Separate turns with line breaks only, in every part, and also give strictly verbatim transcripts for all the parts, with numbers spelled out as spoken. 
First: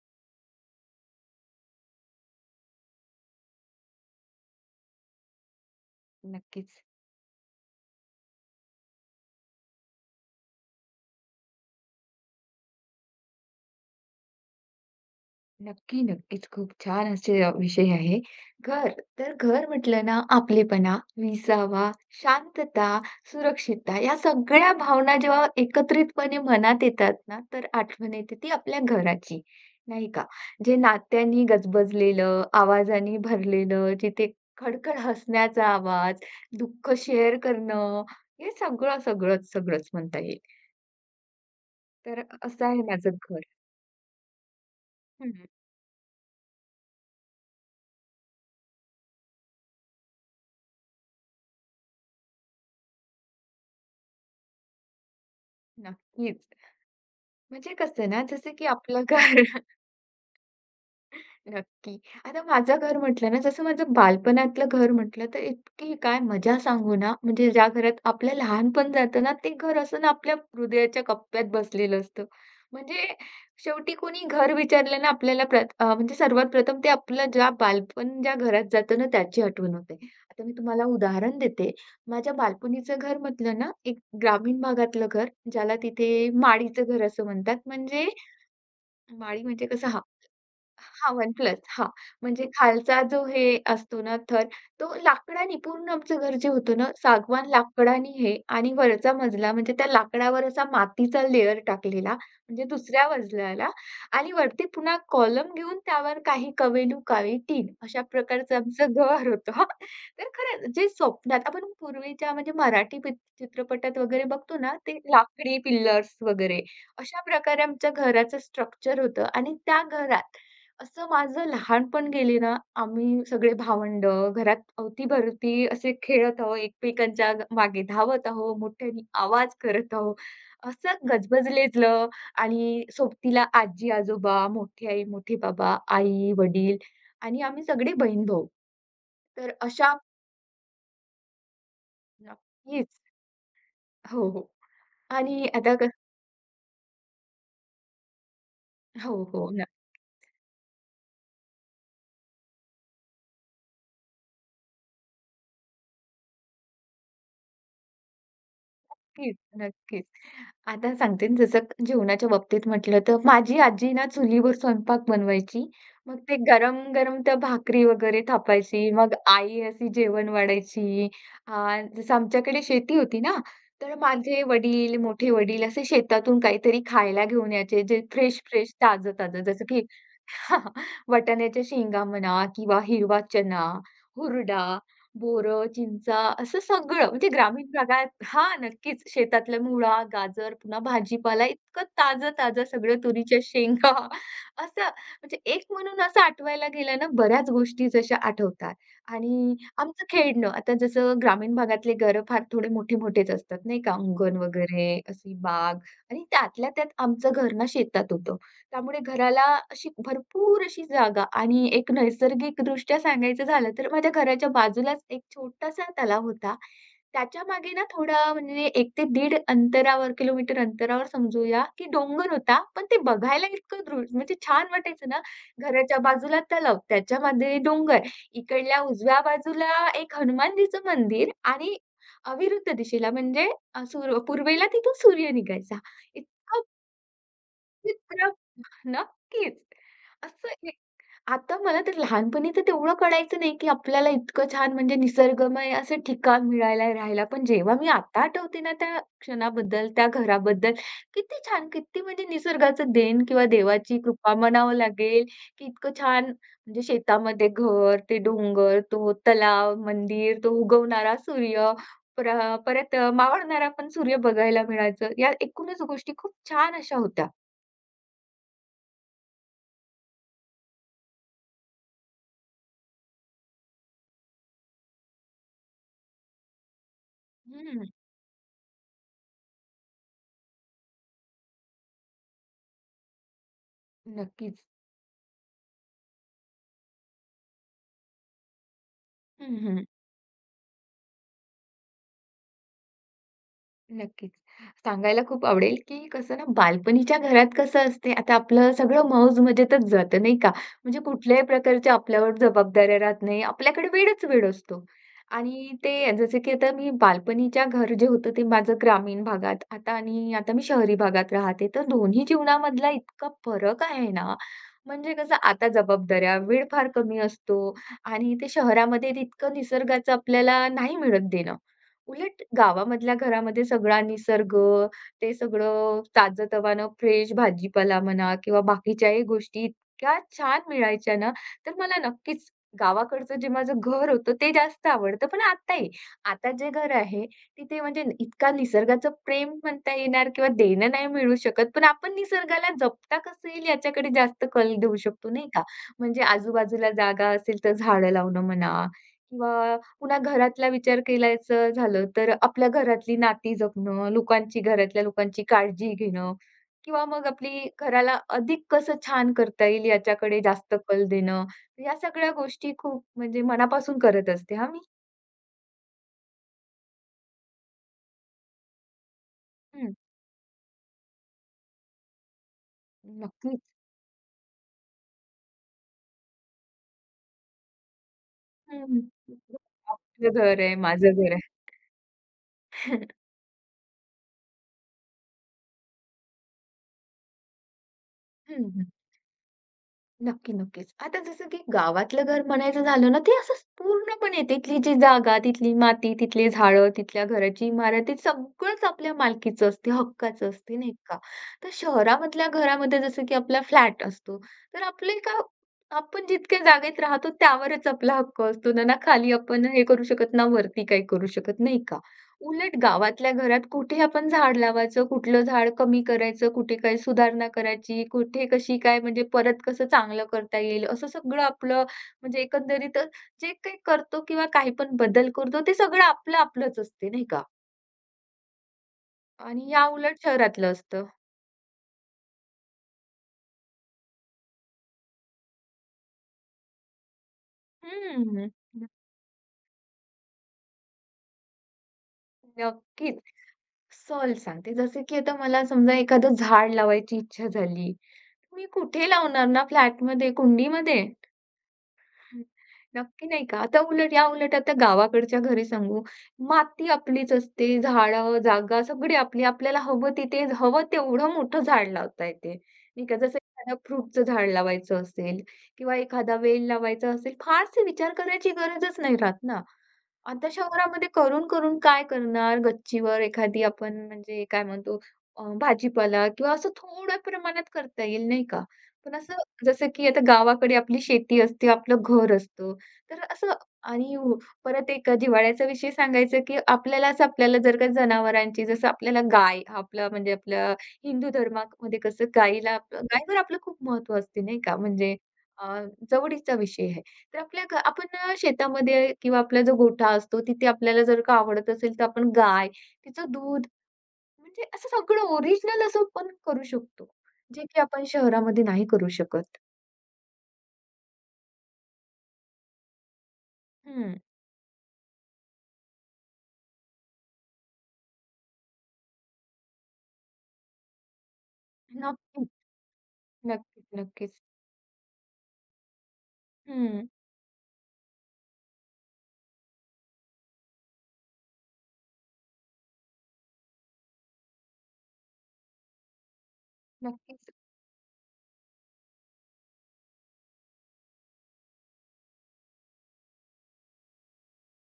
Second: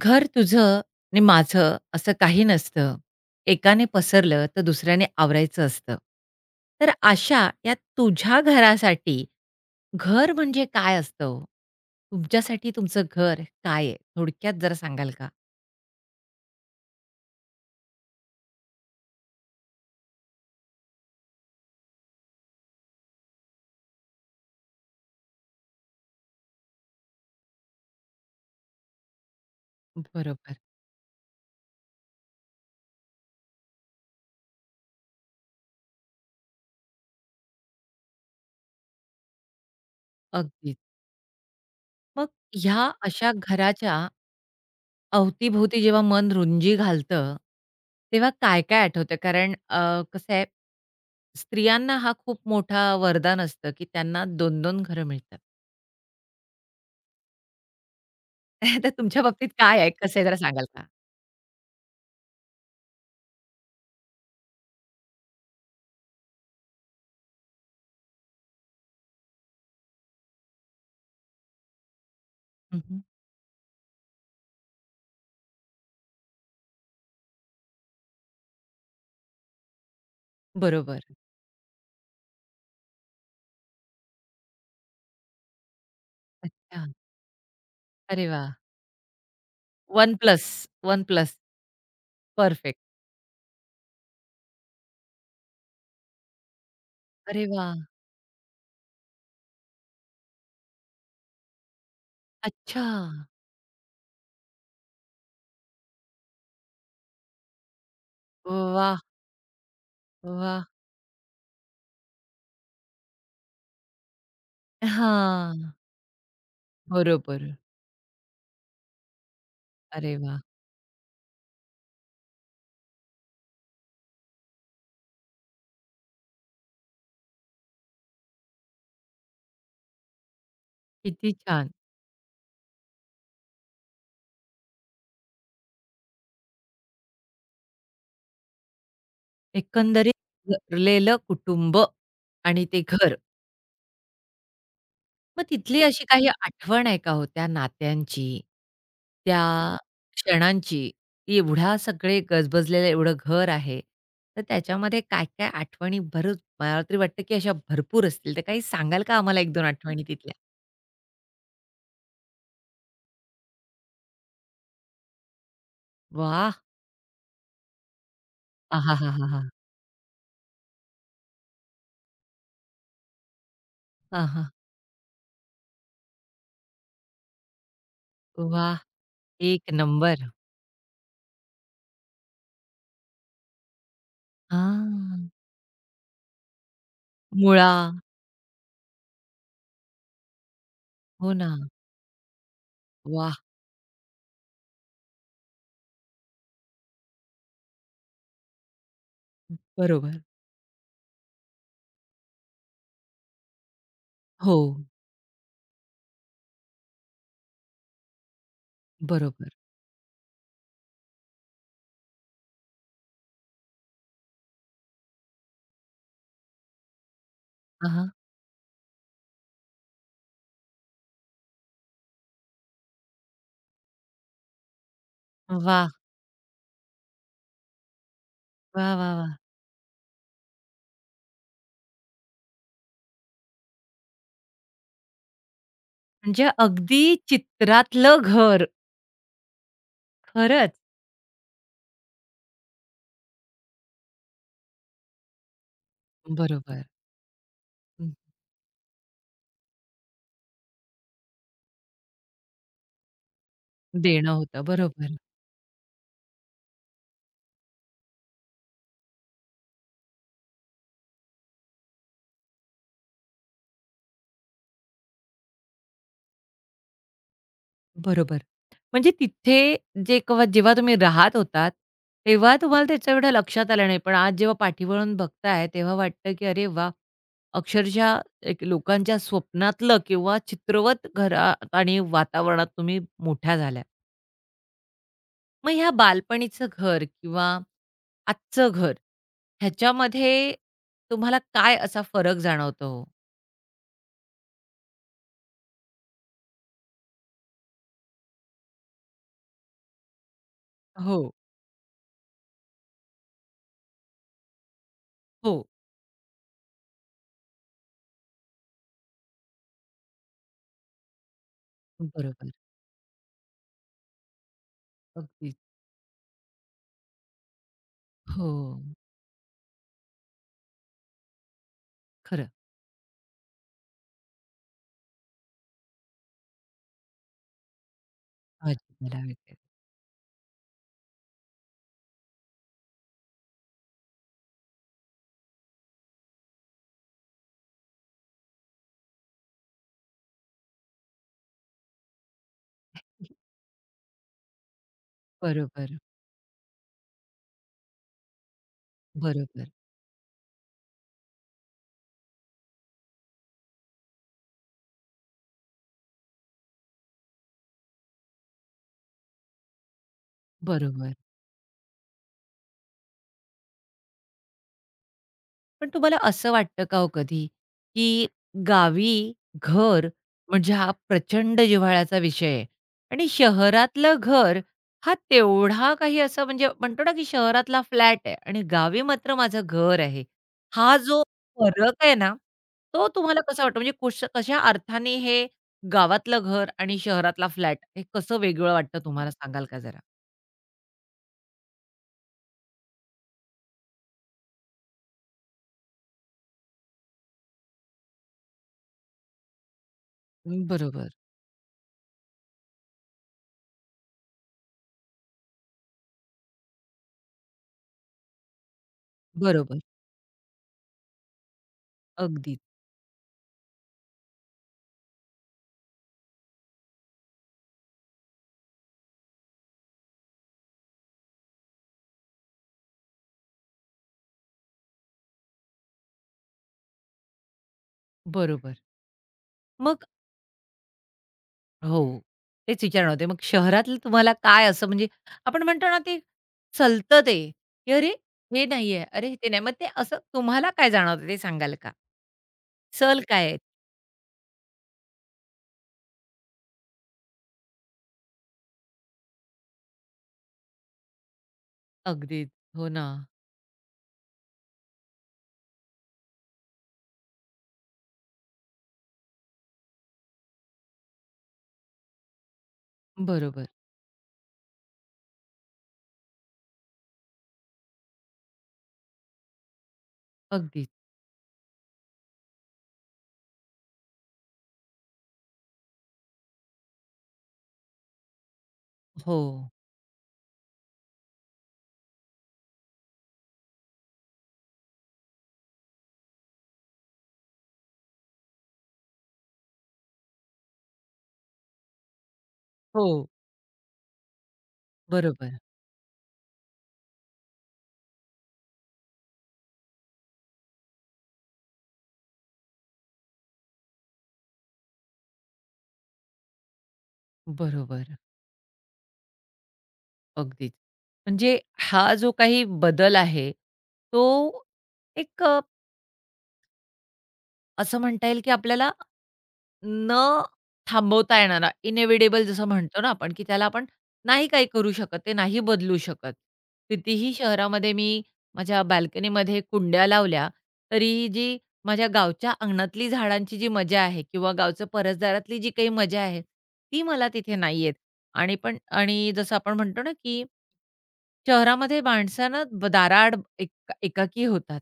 घर तुझं आणि माझं असं काही नसतं. एकाने पसरलं तर दुसऱ्याने आवरायचं असतं.
नक्कीच.
तर आशा या तुझ्या घरासाठी घर म्हणजे काय असतं हो? तुमच्यासाठी तुमचं घर काय आहे? थोडक्यात जरा सांगाल का?
नक्की, नक्कीच. खूप छान असे अ, विषय आहे. घर, तर घर म्हटलं ना आपलेपणा, विसावा, शांतता, सुरक्षितता या सगळ्या भावना जेव्हा एकत्रितपणे मनात येतात ना, तर आठवण येते ती आपल्या घराची, नाही का?
बरोबर.
जे नात्यांनी गजबजलेलं, आवाजाने भरलेलं, जिथे खडखड हसण्याचा आवाज, दुःख शेअर करणं, हे सगळं, सगळंच, सगळंच म्हणता येईल.
अगदीच.
तर
मग
असं
ह्या
आहे माझं
अशा
घर.
घराच्या
हं,
अवतीभोवती जेव्हा मन रुंजी घालतं, तेव्हा काय-काय आठवतं? कारण अ, कसं आहे, स्त्रियांना हा खूप मोठा वरदान असतं, की त्यांना दोन दोन घरं मिळतात.
नक्कीच. म्हणजे कसं ना, जसं की
तर
आपलं घर
तुमच्या बाबतीत काय आहे? कसं आहे जरा सांगाल का?
नक्की. आता माझं घर म्हटलं ना, जसं माझं बालपणातलं घर म्हटलं, तर इतकी काय मजा सांगू ना, म्हणजे ज्या घरात आपलं लहानपण जातं ना, ते घर असं ना आपल्या हृदयाच्या कप्प्यात बसलेलं असतं.
हं,
म्हणजे शेवटी कोणी घर विचारलं ना आपल्याला प्र अ, म्हणजे सर्वात प्रथम ते आपलं ज्या बालपण ज्या घरात जातं ना, त्याची आठवण होते. आता मी तुम्हाला
बरोबर.
उदाहरण देते. माझ्या बालपणीचं घर म्हटलं ना, एक ग्रामीण भागातलं घर, ज्याला तिथे माडीचं
अच्छा.
घर असं म्हणतात. म्हणजे
अरे वाह!
माळी म्हणजे कसं,
वन प्लस, वन
हां, वन
प्लस.
प्लस. हां, म्हणजे
परफेक्ट.
खालचा जो हे असतो ना थर, तो लाकडाने पूर्ण आमचं घर जे होतं ना,
अरे
सागवान
वाह!
लाकडाने हे आणि वरचा मजला म्हणजे त्या लाकडावर असा मातीचा लेयर टाकलेला, म्हणजे
अच्छा.
दुसऱ्या मजल्याला आणि वरती पुन्हा कॉलम घेऊन त्यावर काही कवेलू, काळी टीन अशा प्रकारचं आमचं
वाह!
घर होतं. हां, तर
वाह!
खरंच जे स्वप्नात आपण पूर्वीच्या म्हणजे मराठी पिक चित्रपटात वगैरे बघतो ना, ते
हां.
लाकडी पिल्लर्स वगैरे अशा
बरोबर.
प्रकारे आमच्या घराचं स्ट्रक्चर होतं आणि त्या
अरे
घरात
वाह!
असं माझं लहानपण गेले ना, आम्ही सगळे भावंड, घरात अवती-भवती असे खेळत आहो, एकमेकांच्या ग मागे धावत आहो, मोठ्याने आवाज करत आहो. असं
किती छान.
गजबजलेलं आणि सोबतीला आजी-आजोबा, मोठी आई, मोठे बाबा, आई-वडील आणि आम्ही सगळे बहीण-भाऊ. तर अशा
एकंदरीत घरलेलं कुटुंब आणि ते
नक्कीच.
घर
हो, हो.
मग
आणि आता
तिथली
कसं
अशी काही आठवण आहे का हो त्या नात्यांची,
हो,
त्या
हो.
क्षणांची, की एवढ्या सगळे गजबजलेलं एवढं घर आहे, तर त्याच्यामध्ये काय-काय आठवणी भरूच मला तरी वाटतं, की अशा भरपूर असतील, तर काही सांगाल का
नक्कीच,
आम्हाला एक दोन आठवणी
नक्कीच.
तिथल्या?
आता सांगते ना, जसं जेवणाच्या बाबतीत म्हटलं तर माझी आजी ना चुलीवर स्वयंपाक बनवायची. मग ते
वाह!
गरम-गरम त्या भाकरी वगैरे थापायची. मग
आहाहाहा!
आई अशी जेवण वाढायची. अ, जसं आमच्याकडे शेती होती ना, तर
हां,
माझे
हां.
वडील, मोठे वडील असे शेतातून काहीतरी खायला घेऊन यायचे, जे फ्रेश-फ्रेश,
वाह!
ताजं-ताजं.
एक
जसं की
नंबर.
वाटाण्याच्या शेंगा म्हणा किंवा हिरवा चणा, हुरडा
हां.
बोरं, चिंचा असं सगळं म्हणजे ग्रामीण
मुळा.
भागात हां, नक्कीच शेतातल्या मुळा, गाजर, पुन्हा
हो
भाजीपाला
ना.
इतकं ताजं-ताजं सगळं
वाह!
तुरीच्या शेंगा असं म्हणजे एक म्हणून असं आठवायला गेलं ना बऱ्याच गोष्टी जशा आठवतात. आणि आमचं
बरोबर.
खेळणं आता जसं ग्रामीण भागातले घरं फार थोडे मोठे-मोठेच असतात नाही का, अंगण
हो,
वगैरे, अशी बाग आणि त्यातल्या त्यात आमचं घर ना शेतात होतं. त्यामुळे घराला
बरोबर.
अशी भरपूर अशी जागा आणि एक नैसर्गिकदृष्ट्या सांगायचं झालं तर माझ्या घराच्या बाजूलाच एक छोटासा तलाव होता. त्याच्या मागे ना
हां, हां.
थोडा म्हणजे एक ते दीड अंतरावर किलोमीटर अंतरावर समजूया, की डोंगर होता. पण ते बघायला इतकं दृ म्हणजे छान वाटायचं ना,
वाह!
घराच्या बाजूला तलाव, त्याच्यामध्ये डोंगर, इकडल्या
वाह, वाह,
उजव्या
वाह!
बाजूला एक हनुमानजीचं मंदिर आणि अविरुद्ध दिशेला म्हणजे अ, सूर पूर्वेला तिथून सूर्य निघायचा.
म्हणजे
इतकं
अगदी चित्रातलं
विचित्र
घर.
नक्कीच. असं हे
खरंच.
आता मला तर लहानपणी तर तेवढं कळायचं नाही, की आपल्याला इतकं छान म्हणजे निसर्गमय असं ठिकाण
बरोबर.
मिळायला राहायला. पण जेव्हा मी
हं.
आता आठवते ना त्या क्षणाबद्दल, त्या घराबद्दल, किती छान, किती म्हणजे निसर्गाचं देण किंवा देवाची
देणं
कृपा
होतं.
म्हणावं
बरोबर.
लागेल, की इतकं छान म्हणजे शेतामध्ये घर, ते डोंगर, तो तलाव, मंदिर, तो उगवणारा सूर्य, परा परत मावळणारा पण सूर्य बघायला मिळायचं. या एकूणच गोष्टी खूप छान अशा होत्या.
बरोबर. म्हणजे तिथे जे केव्हा जेव्हा तुम्ही राहत होतात, तेव्हा तुम्हाला त्याच्या एवढं लक्षात आलं नाही. पण आज जेव्हा पाठीवळून बघताय, तेव्हा वाटतं की अरे वाह!
हं,
अक्षरशः एक लोकांच्या स्वप्नातलं किंवा चित्रवत घरात आणि वातावरणात तुम्ही मोठ्या झाल्या.
नक्कीच.
मग ह्या बालपणीचं घर किंवा आजचं घर
हं, हं.
ह्याच्यामध्ये तुम्हाला काय असा फरक जाणवतो
नक्कीच. सांगायला खूप आवडेल, की कसं ना बालपणीच्या घरात कसं असते, आता आपलं सगळं मौज-मजेतच जातं नाही का? म्हणजे
हो?
कुठल्याही प्रकारच्या आपल्यावर जबाबदाऱ्या राहत नाही. आपल्याकडे वेळच वेळ असतो.
हो.
आणि ते जसं की आता मी बालपणीच्या घर जे होतं ते माझं ग्रामीण भागात आता आणि आता मी शहरी भागात राहते. तर
हो.
दोन्ही
बरोबर.
जीवनामधला इतका फरक आहे ना, म्हणजे कसं
अगदी.
आता जबाबदाऱ्या, वेळ फार कमी असतो आणि
हो,
ते शहरामध्ये तितकं निसर्गाचं आपल्याला नाही मिळत देणं. उलट
खरं.
गावामधल्या घरामध्ये सगळा निसर्ग, ते सगळं ताजं-तवानं फ्रेश भाजीपाला म्हणा किंवा
भाजीपाला
बाकीच्याही
वगैरे.
गोष्टी इतक्या छान मिळायच्या ना, तर मला नक्कीच गावाकडचं जे माझं घर होतं ते जास्त आवडतं. पण आताही, आता जे घर आहे तिथे म्हणजे न- इतका निसर्गाचं प्रेम म्हणता येणार किंवा देणं नाही मिळू शकत. पण आपण निसर्गाला जपता कसं येईल याच्याकडे जास्त कल देऊ शकतो, नाही का?
बरोबर,
म्हणजे आजूबाजूला जागा असेल तर झाडं लावणं म्हणा
बरोबर,
किंवा पुन्हा घरातला विचार करायचं झालं, तर आपल्या घरातली नाती जपणं, लोकांची घरातल्या लोकांची काळजी घेणं किंवा मग आपली घराला अधिक कसं छान करता येईल याच्याकडे जास्त कल
बरोबर.
देणं. या सगळ्या गोष्टी खूप म्हणजे मनापासून करत असते हां मी.
पण तुम्हाला असं वाटतं का हो कधी, की गावी
हं.
घर म्हणजे हा प्रचंड जिव्हाळ्याचा विषय आहे आणि
नक्कीच.
शहरातलं घर हा तेवढा काही असं म्हणजे म्हणतो ना, की शहरातला फ्लॅट आहे आणि
हं, हं.
गावी मात्र माझं घर आहे.
आपलं घर आहे,
हा
माझं
जो
घर आहे.
फरक आहे ना, तो तुम्हाला कसा वाटतो? म्हणजे कुश कशा अर्थाने हे गावातलं घर आणि शहरातला फ्लॅट हे कसं
हं,
वेगळं
हं.
वाटतं तुम्हाला सांगाल का जरा?
नक्की, नक्कीच. आता जसं की गावातलं घर म्हणायचं झालं ना, ते असं पूर्णपणे तिथली जी जागा, तिथली माती, तिथली झाडं, तिथल्या घराची इमारत, ते सगळंच आपल्या मालकीचं असते, हक्काचं असते, नाही
बरोबर,
का? तर शहरामधल्या घरामध्ये जसं की आपला फ्लॅट असतो, तर आपले का आपण जितक्या जागेत राहतो त्यावरच आपला हक्क असतो ना, ना खाली आपण
बरोबर.
हे करू शकत, ना वरती काही करू शकत, नाही का?
अगदीच.
उलट गावातल्या घरात कुठे आपण झाड लावायचं, कुठलं झाड कमी करायचं, कुठे काय सुधारणा करायची, कुठे कशी काय म्हणजे परत कसं चांगलं करता येईल, असं सगळं आपलं म्हणजे एकंदरीत जे काही करतो किंवा काही पण बदल करतो, ते सगळं आपलं-आपलंच असते नाही का?
बरोबर.
आणि या
मग
उलट शहरातलं असतं.
हो. तेच विचारणार होते. मग शहरातलं तुम्हाला काय असं म्हणजे आपण म्हणतो ना ते चलतं ते, की "अरे,
हं,
हे नाहीये. अरे, ते नाही." मग ते असं तुम्हाला काय जाणवतं ते सांगाल का? सल
नक्कीच.
काय आहेत?
सहल सांगते, जसं की आता मला समजा एखादं झाड लावायची इच्छा झाली, मी कुठे लावणार ना फ्लॅटमध्ये, कुंडीमध्ये?
अगदीच. हो ना.
नक्की नाही का? आता उलट याउलट आता गावाकडच्या घरी सांगू, माती आपलीच असते, झाडं, जागा सगळी आपली. आपल्याला हवं तिथे हवं तेवढं मोठं झाड लावता येते. नाही का? जसं
बरोबर.
एखादं फ्रूटचं झाड लावायचं असेल किंवा एखादा वेल लावायचा असेल, फारसे विचार करायची गरजच नाही राहत ना. आता
अगदीच.
शहरामध्ये करून, करून काय करणार? गच्चीवर एखादी आपण म्हणजे काय म्हणतो अ, भाजीपाला किंवा असं थोड्या प्रमाणात करता येईल, नाही का? पण असं
हो.
जसं की आता गावाकडे आपली शेती असते, आपलं घर असतं. तर असं आणि उ- परत एक जिव्हाळ्याचा विषय सांगायचा, की आपल्यालाच आपल्याला जर का जनावरांची जसं आपल्याला गाय आपला म्हणजे आपल्या हिंदू धर्मामध्ये कसं गाईला
हो.
गायीवर आपलं खूप महत्त्व असते, नाही का? म्हणजे
बरोबर.
अ, जवळीचा विषय आहे. तर आपल्या घ आपण अ, शेतामध्ये किंवा आपला जो गोठा असतो, तिथे आपल्याला जर का आवडत असेल, तर आपण गाय, तिचं दूध म्हणजे असं सगळं ओरिजिनल असं पण करू शकतो, जे की आपण
बरोबर.
शहरामध्ये नाही करू शकत.
अगदीच. म्हणजे हा जो काही बदल आहे,
हं.
तो एक अ, असं म्हणता येईल की आपल्याला न थांबवता येणारा, इनेव्हिटेबल
नक्कीच,
जसं म्हणतो ना आपण, की त्याला आपण
नक्कीच, नक्कीच.
नाही काही करू शकत, ते नाही बदलू शकत.
हं.
कितीही शहरामध्ये मी माझ्या बाल्कनीमध्ये कुंड्या लावल्या, तरीही जी माझ्या गावच्या अंगणातली झाडांची जी मजा आहे किंवा गावचं परसदारातली जी काही मजा आहे, ती मला
नक्कीच,
तिथे नाही येत. आणि पण आणि जसं आपण म्हणतो ना, की शहरामध्ये माणसं ना ब- दाराआड एक एकाकी होतात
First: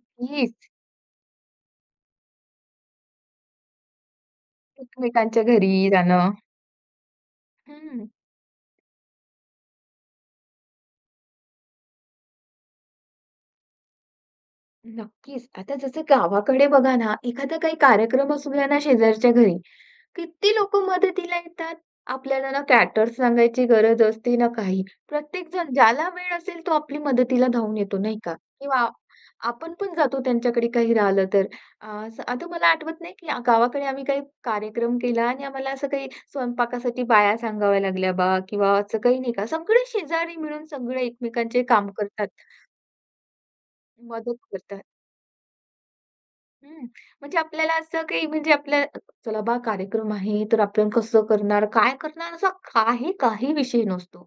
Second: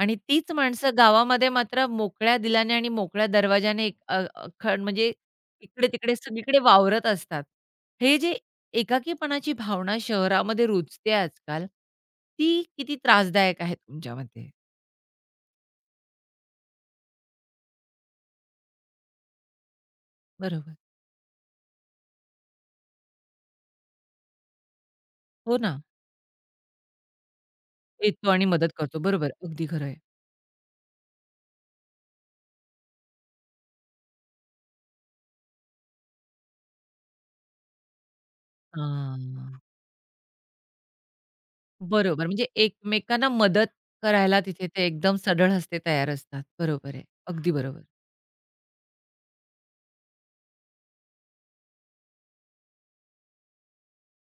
आणि तीच माणसं गावामध्ये मात्र मोकळ्या दिलाने आणि मोकळ्या दरवाजाने एक- अ, अखंड म्हणजे
एकमेकांच्या घरी
इकडे-तिकडे
जाणं.
सगळीकडे वावरत असतात.
हं.
हे जे एकाकीपणाची भावना शहरामध्ये रुजते आजकाल, ती किती त्रासदायक आहे तुमच्या मते?
नक्कीच. आता जसं गावाकडे बघा ना, एखादा काही कार्यक्रम असूया ना शेजारच्या घरी, किती
बरोबर.
लोकं मदतीला येतात. आपल्याला ना कॅटर सांगायची गरज असते ना काही.
हो
प्रत्येकजण
ना.
ज्याला वेळ असेल तो आपली मदतीला धावून येतो नाही
येतो
का?
आणि मदत
किंवा आ-
करतो. बरोबर. अगदी
आपण
खरं
पण
आहे.
जातो त्यांच्याकडे काही राहिलं तर. अ, असं आता मला आठवत नाही की गावाकडे आम्ही काही कार्यक्रम केला आणि आम्हाला असं काही स्वयंपाकासाठी बाया सांगाव्या लागल्या बा किंवा असं काही
हां.
नाही का. सगळे शेजारी मिळून सगळे एकमेकांचे काम
बरोबर.
करतात,
म्हणजे एकमेकांना मदत
मदत
करायला तिथे
करतात.
ते एकदम सढळ हस्ते तयार असतात.
हं.
बरोबर आहे.
म्हणजे
अगदी
आपल्याला
बरोबर.
असं काही म्हणजे आपल्या चला बा कार्यक्रम आहे, तर आपण कसं करणार, काय करणार असा काही काही विषय नसतो.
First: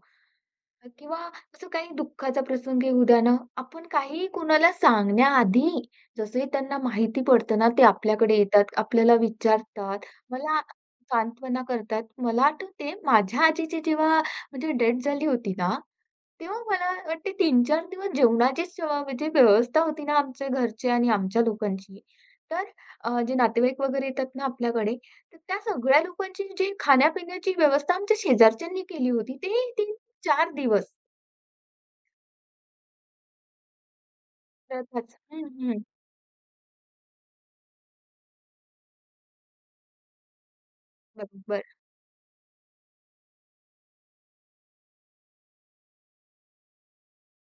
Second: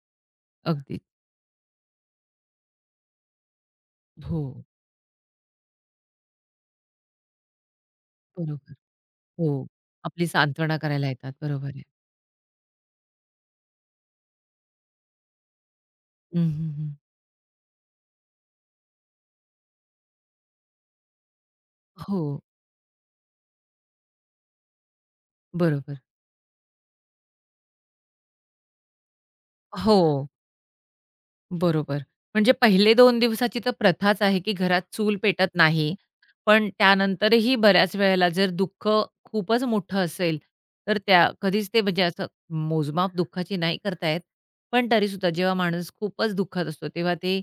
अगदीच.
किंवा असं काही दुःखाचा प्रसंग येऊ द्या ना, आपण काहीही
हो.
कोणाला सांगण्याआधी जसंही त्यांना माहिती पडतं ना, ते आपल्याकडे येतात,
बरोबर.
आपल्याला
हो.
विचारतात,
आपली
मला
सांत्वना करायला येतात.
सांत्वना
बरोबर आहे.
करतात. मला आठवते माझ्या आजीची जेव्हा म्हणजे डेथ झाली होती ना,
हं,
तेव्हा
हं,
मला
हं.
वाटते तीन चार दिवस जेवणाचीच अ, म्हणजे व्यवस्था होती ना आमच्या घरचे आणि आमच्या लोकांची.
हो.
तर अ, जे नातेवाईक वगैरे येतात ना आपल्याकडे, तर त्या
बरोबर.
सगळ्या लोकांची जी खाण्यापिण्याची व्यवस्था आमच्या शेजारच्यांनी केली होती. ते ती
हो.
चार दिवस.
बरोबर. म्हणजे पहिले दोन दिवसाची तर प्रथाच आहे, की घरात चूल
सहजच. हं,
पेटत
हं.
नाही. पण त्यानंतरही बऱ्याच वेळेला जर दुःख खूपच मोठं असेल, तर त्या
बरोबर.
कधीच ते म्हणजे असं मोजमाप दुःखाची नाही करता येत. पण तरीसुद्धा जेव्हा माणूस खूपच दुःखात असतो, तेव्हा ते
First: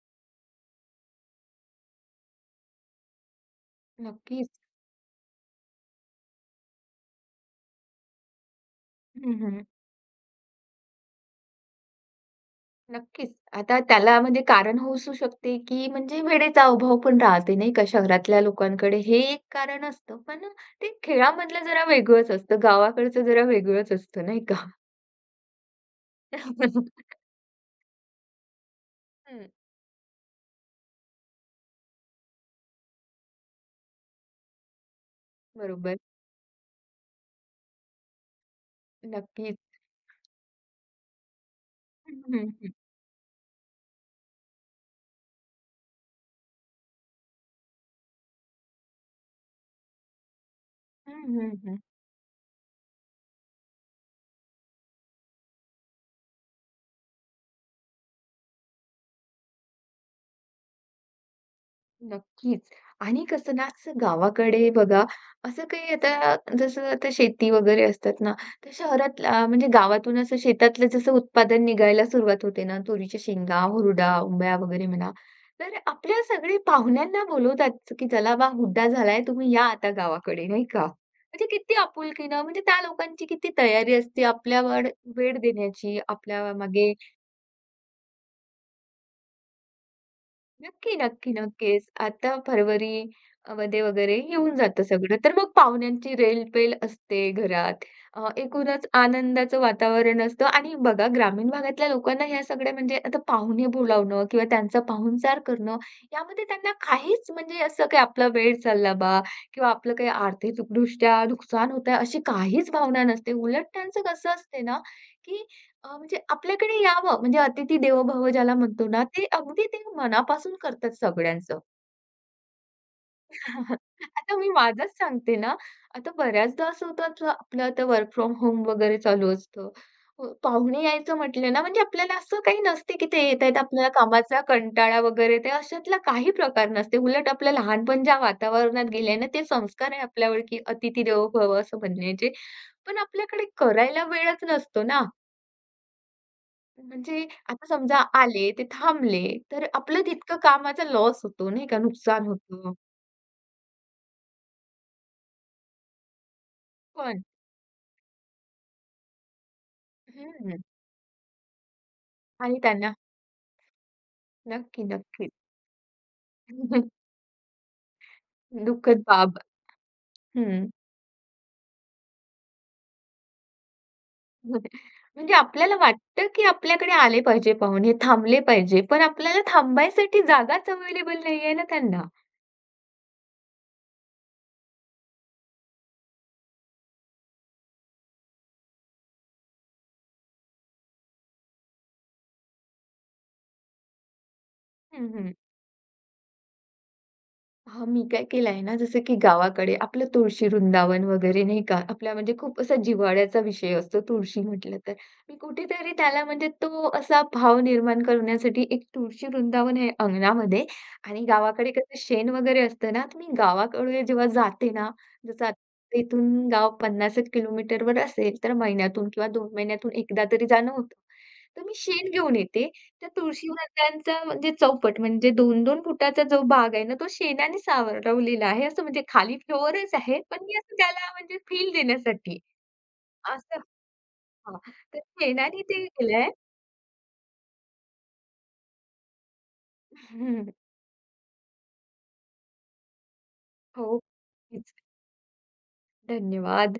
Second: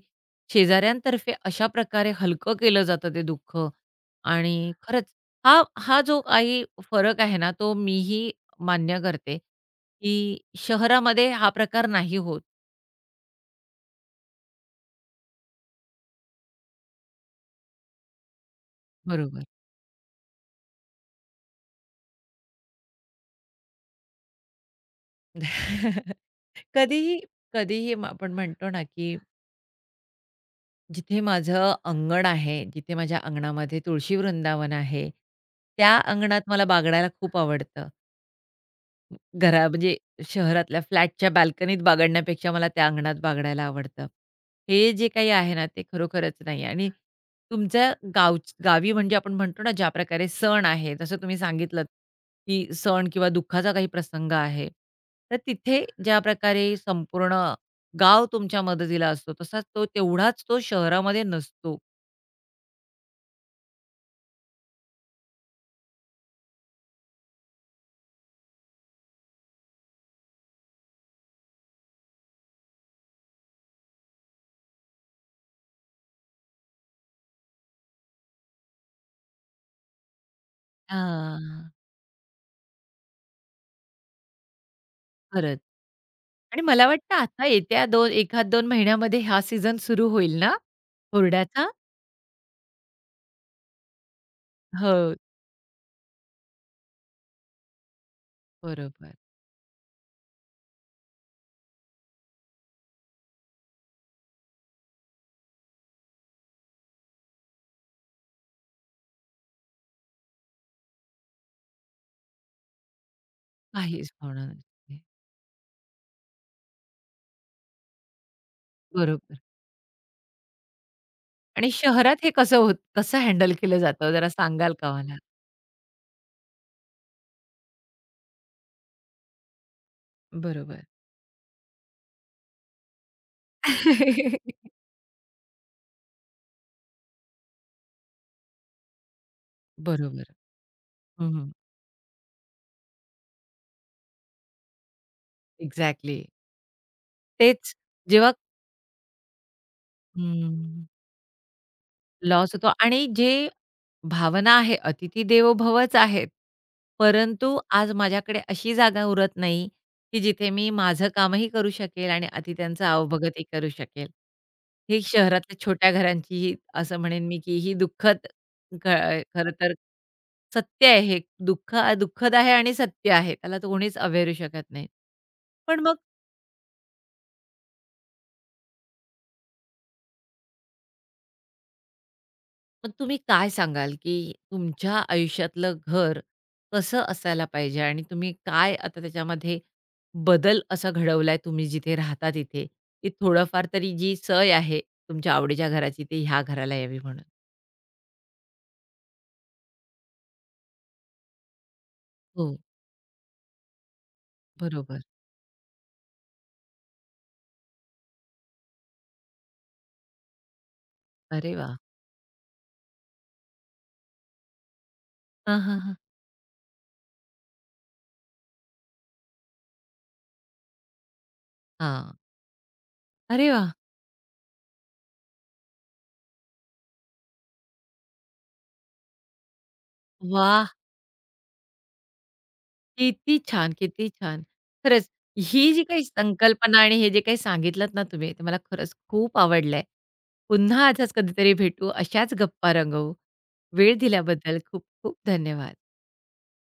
शेजाऱ्यांतर्फे अशा प्रकारे हलकं केलं जातं ते दुःख
नक्कीच.
आणि खरंच हा हा जो काही फरक आहे ना, तो मीही मान्य करते,
हं, हं.
की शहरामध्ये हा प्रकार नाही होत.
नक्कीच. आता त्याला म्हणजे कारण होऊ असू शकते, की म्हणजे वेळेचा अभाव पण राहते नाही का शहरातल्या लोकांकडे हे एक
बरोबर.
कारण असतं. पण ते खेळामधलं जरा वेगळंच असतं. गावाकडचं जरा वेगळंच असतं नाही का?
कधीही कधीही म आपण म्हणतो ना, की
हं.
जिथे माझं अंगण आहे, जिथे माझ्या अंगणामध्ये तुळशी वृंदावन आहे, त्या
बरोबर.
अंगणात मला बागडायला खूप आवडतं.
नक्कीच.
घरा म्हणजे शहरातल्या फ्लॅटच्या बाल्कनीत
हं, हं,
बागडण्यापेक्षा मला
हं.
त्या अंगणात बागडायला आवडतं. हे जे काही आहे ना, ते खरोखरच नाही आणि तुमच्या गाव गावी म्हणजे आपण म्हणतो ना, ज्या प्रकारे सण आहे, जसं
हं,
तुम्ही
हं, हं.
सांगितलंत, की सण किंवा दुःखाचा काही प्रसंग आहे, तर तिथे ज्या प्रकारे संपूर्ण गाव तुमच्या मदतीला असतो, तसाच तो तेवढाच तो शहरामध्ये नसतो.
नक्कीच. आणि कसं ना, असं गावाकडे बघा, असं काही आता जसं आता शेती वगैरे असतात ना, तर शहरातला अ, म्हणजे गावातून असं शेतातलं जसं उत्पादन निघायला सुरुवात होते ना, तुरीच्या शेंगा, हुरडा, उंब्या वगैरे म्हणा, तर आपल्या सगळे पाहुण्यांना बोलवतात, की "चला बा, हुरडा झालाय, तुम्ही या आता गावाकडे." नाही का? म्हणजे
हां,
किती आपुलकीनं, म्हणजे त्या लोकांची किती तयारी असते आपल्यावर वेळ
खरंच.
देण्याची,
आणि मला
आपल्यामागे
वाटतं आता येत्या 2 एक दोन महिन्यामध्ये हा सीझन सुरू होईल ना,
नक्की, नक्की,
हुरड्याचा?
नक्कीच. आता फरवरी अ, मध्ये वगैरे येऊन जातं
हो,
सगळं. तर मग पाहुण्यांची रेलपेल असते घरात. अ, एकूणच
बरोबर.
आनंदाचं वातावरण असतं आणि बघा ग्रामीण भागातल्या लोकांना ह्या सगळ्या म्हणजे आता पाहुणे बोलावणं किंवा त्यांचा पाहुणचार करणं, यामध्ये त्यांना काहीच म्हणजे असं काही आपला वेळ चालला बा किंवा आपलं काही आर्थिकदृष्ट्या नुकसान होतंय, अशी काहीच भावना नसते. उलट त्यांचं
काहीच
कसं
होणार
असते ना,
नाही.
की अ, म्हणजे आपल्याकडे यावं, म्हणजे "अतिथी देवो भव" ज्याला म्हणतो ना, ते
बरोबर.
अगदी ते मनापासून करतात सगळ्यांचं.
आणि शहरात हे कसं होत कसं हँडल केलं जातं हो? जरा
आता मी
सांगाल
माझंच
का मला?
सांगते ना, आता बऱ्याचदा असं होतं, आता आपलं आता वर्क फ्रॉम होम वगैरे चालू असतं. अ, पाहुणे
बरोबर.
यायचं म्हटलं ना, म्हणजे आपल्याला असं काही नसते, की ते येतायेत आपल्याला कामाचा कंटाळा वगैरे ते अशातला काही प्रकार नसते. उलट आपलं लहानपण ज्या वातावरणात गेलंय ना, ते संस्कार आहे
बरोबर.
आपल्यावर, की "अतिथी देवो
हं, हं.
भव" असं म्हणण्याचे. पण आपल्याकडे करायला वेळच नसतो ना.
एक्झॅक्टली.
म्हणजे आता
तेच
समजा
जेव्हा
आले, ते थांबले, तर आपलं तितकं कामाचा
हं,
लॉस होतो नाही का, नुकसान
लॉस होतो
होतं.
आणि जे भावना आहे, अतिथी देवो भवच आहेत.
पण
परंतु आज माझ्याकडे अशी जागा उरत नाही, की जिथे
हं.
मी माझं कामही करू शकेल आणि
आणि
अतिथ्यांचं
त्यांना
अवभगतही करू शकेल.
नक्की,
ही
नक्कीच.
शहरातल्या छोट्या घरांची ही असं म्हणेन मी, की ही दुःखद ख
दुःखद बाब.
खरं तर
हं.
सत्य आहे हे. दुःख दुःखद आहे आणि सत्य आहे. त्याला तर कोणीच अव्हेरू शकत नाही.
म्हणजे आपल्याला
पण मग
वाटतं, की आपल्याकडे आले पाहिजे पाहुणे, थांबले पाहिजे, पण आपल्याला थांबायसाठी जागाच अवेलेबल नाहीये ना त्यांना.
मग तुम्ही काय सांगाल, की तुमच्या आयुष्यातलं घर कसं असायला पाहिजे आणि तुम्ही काय आता त्याच्यामध्ये बदल असा घडवलाय तुम्ही जिथे राहता तिथे, की थोडंफार तरी जी सय आहे
हं, हं.
तुमच्या आवडीच्या घराची ती ह्या घराला यावी म्हणून?
हां, मी काय केलं आहे ना, जसं की गावाकडे आपलं तुळशी वृंदावन वगैरे नाही का, आपला म्हणजे
हो,
खूप असा जिव्हाळ्याचा विषय असतो तुळशी म्हटलं तर.
बरोबर.
मी कुठेतरी त्याला म्हणजे तो असा भाव निर्माण करण्यासाठी एक तुळशी वृंदावन आहे अंगणामध्ये आणि
अरे
गावाकडे
वाह!
कसं शेण वगैरे असतं ना, तर मी गावाकडे जेव्हा जाते ना, जसं
हां, हां, हां.
आता इथून गाव पन्नास एक किलोमीटरवर असेल, तर महिन्यातून किंवा दोन महिन्यातून एकदा तरी जाणं होतं. तर मी शेण
हां.
घेऊन येते त्या
अरे वाह!
तुळशीवनाचा म्हणजे चौपट म्हणजे दोन दोन फुटाचा जो भाग आहे ना, तो शेणाने सारवलेला आहे. असं म्हणजे खाली फ्लोरच आहे, पण मी
वाह!
असं त्याला म्हणजे फील देण्यासाठी
किती
असं
छान, किती छान.
हां, तर
खरंच
शेणाने
ही जी
ते
काही
केलंय.
संकल्पना आणि हे जे काही सांगितलत ना तुम्ही, ते मला खरंच खूप आवडलंय.
हं,
पुन्हा असंच कधीतरी भेटू, अशाच गप्पा रंगवू.
हो,
वेळ दिल्याबद्दल
नक्कीच.
खूप खूप धन्यवाद.
धन्यवाद.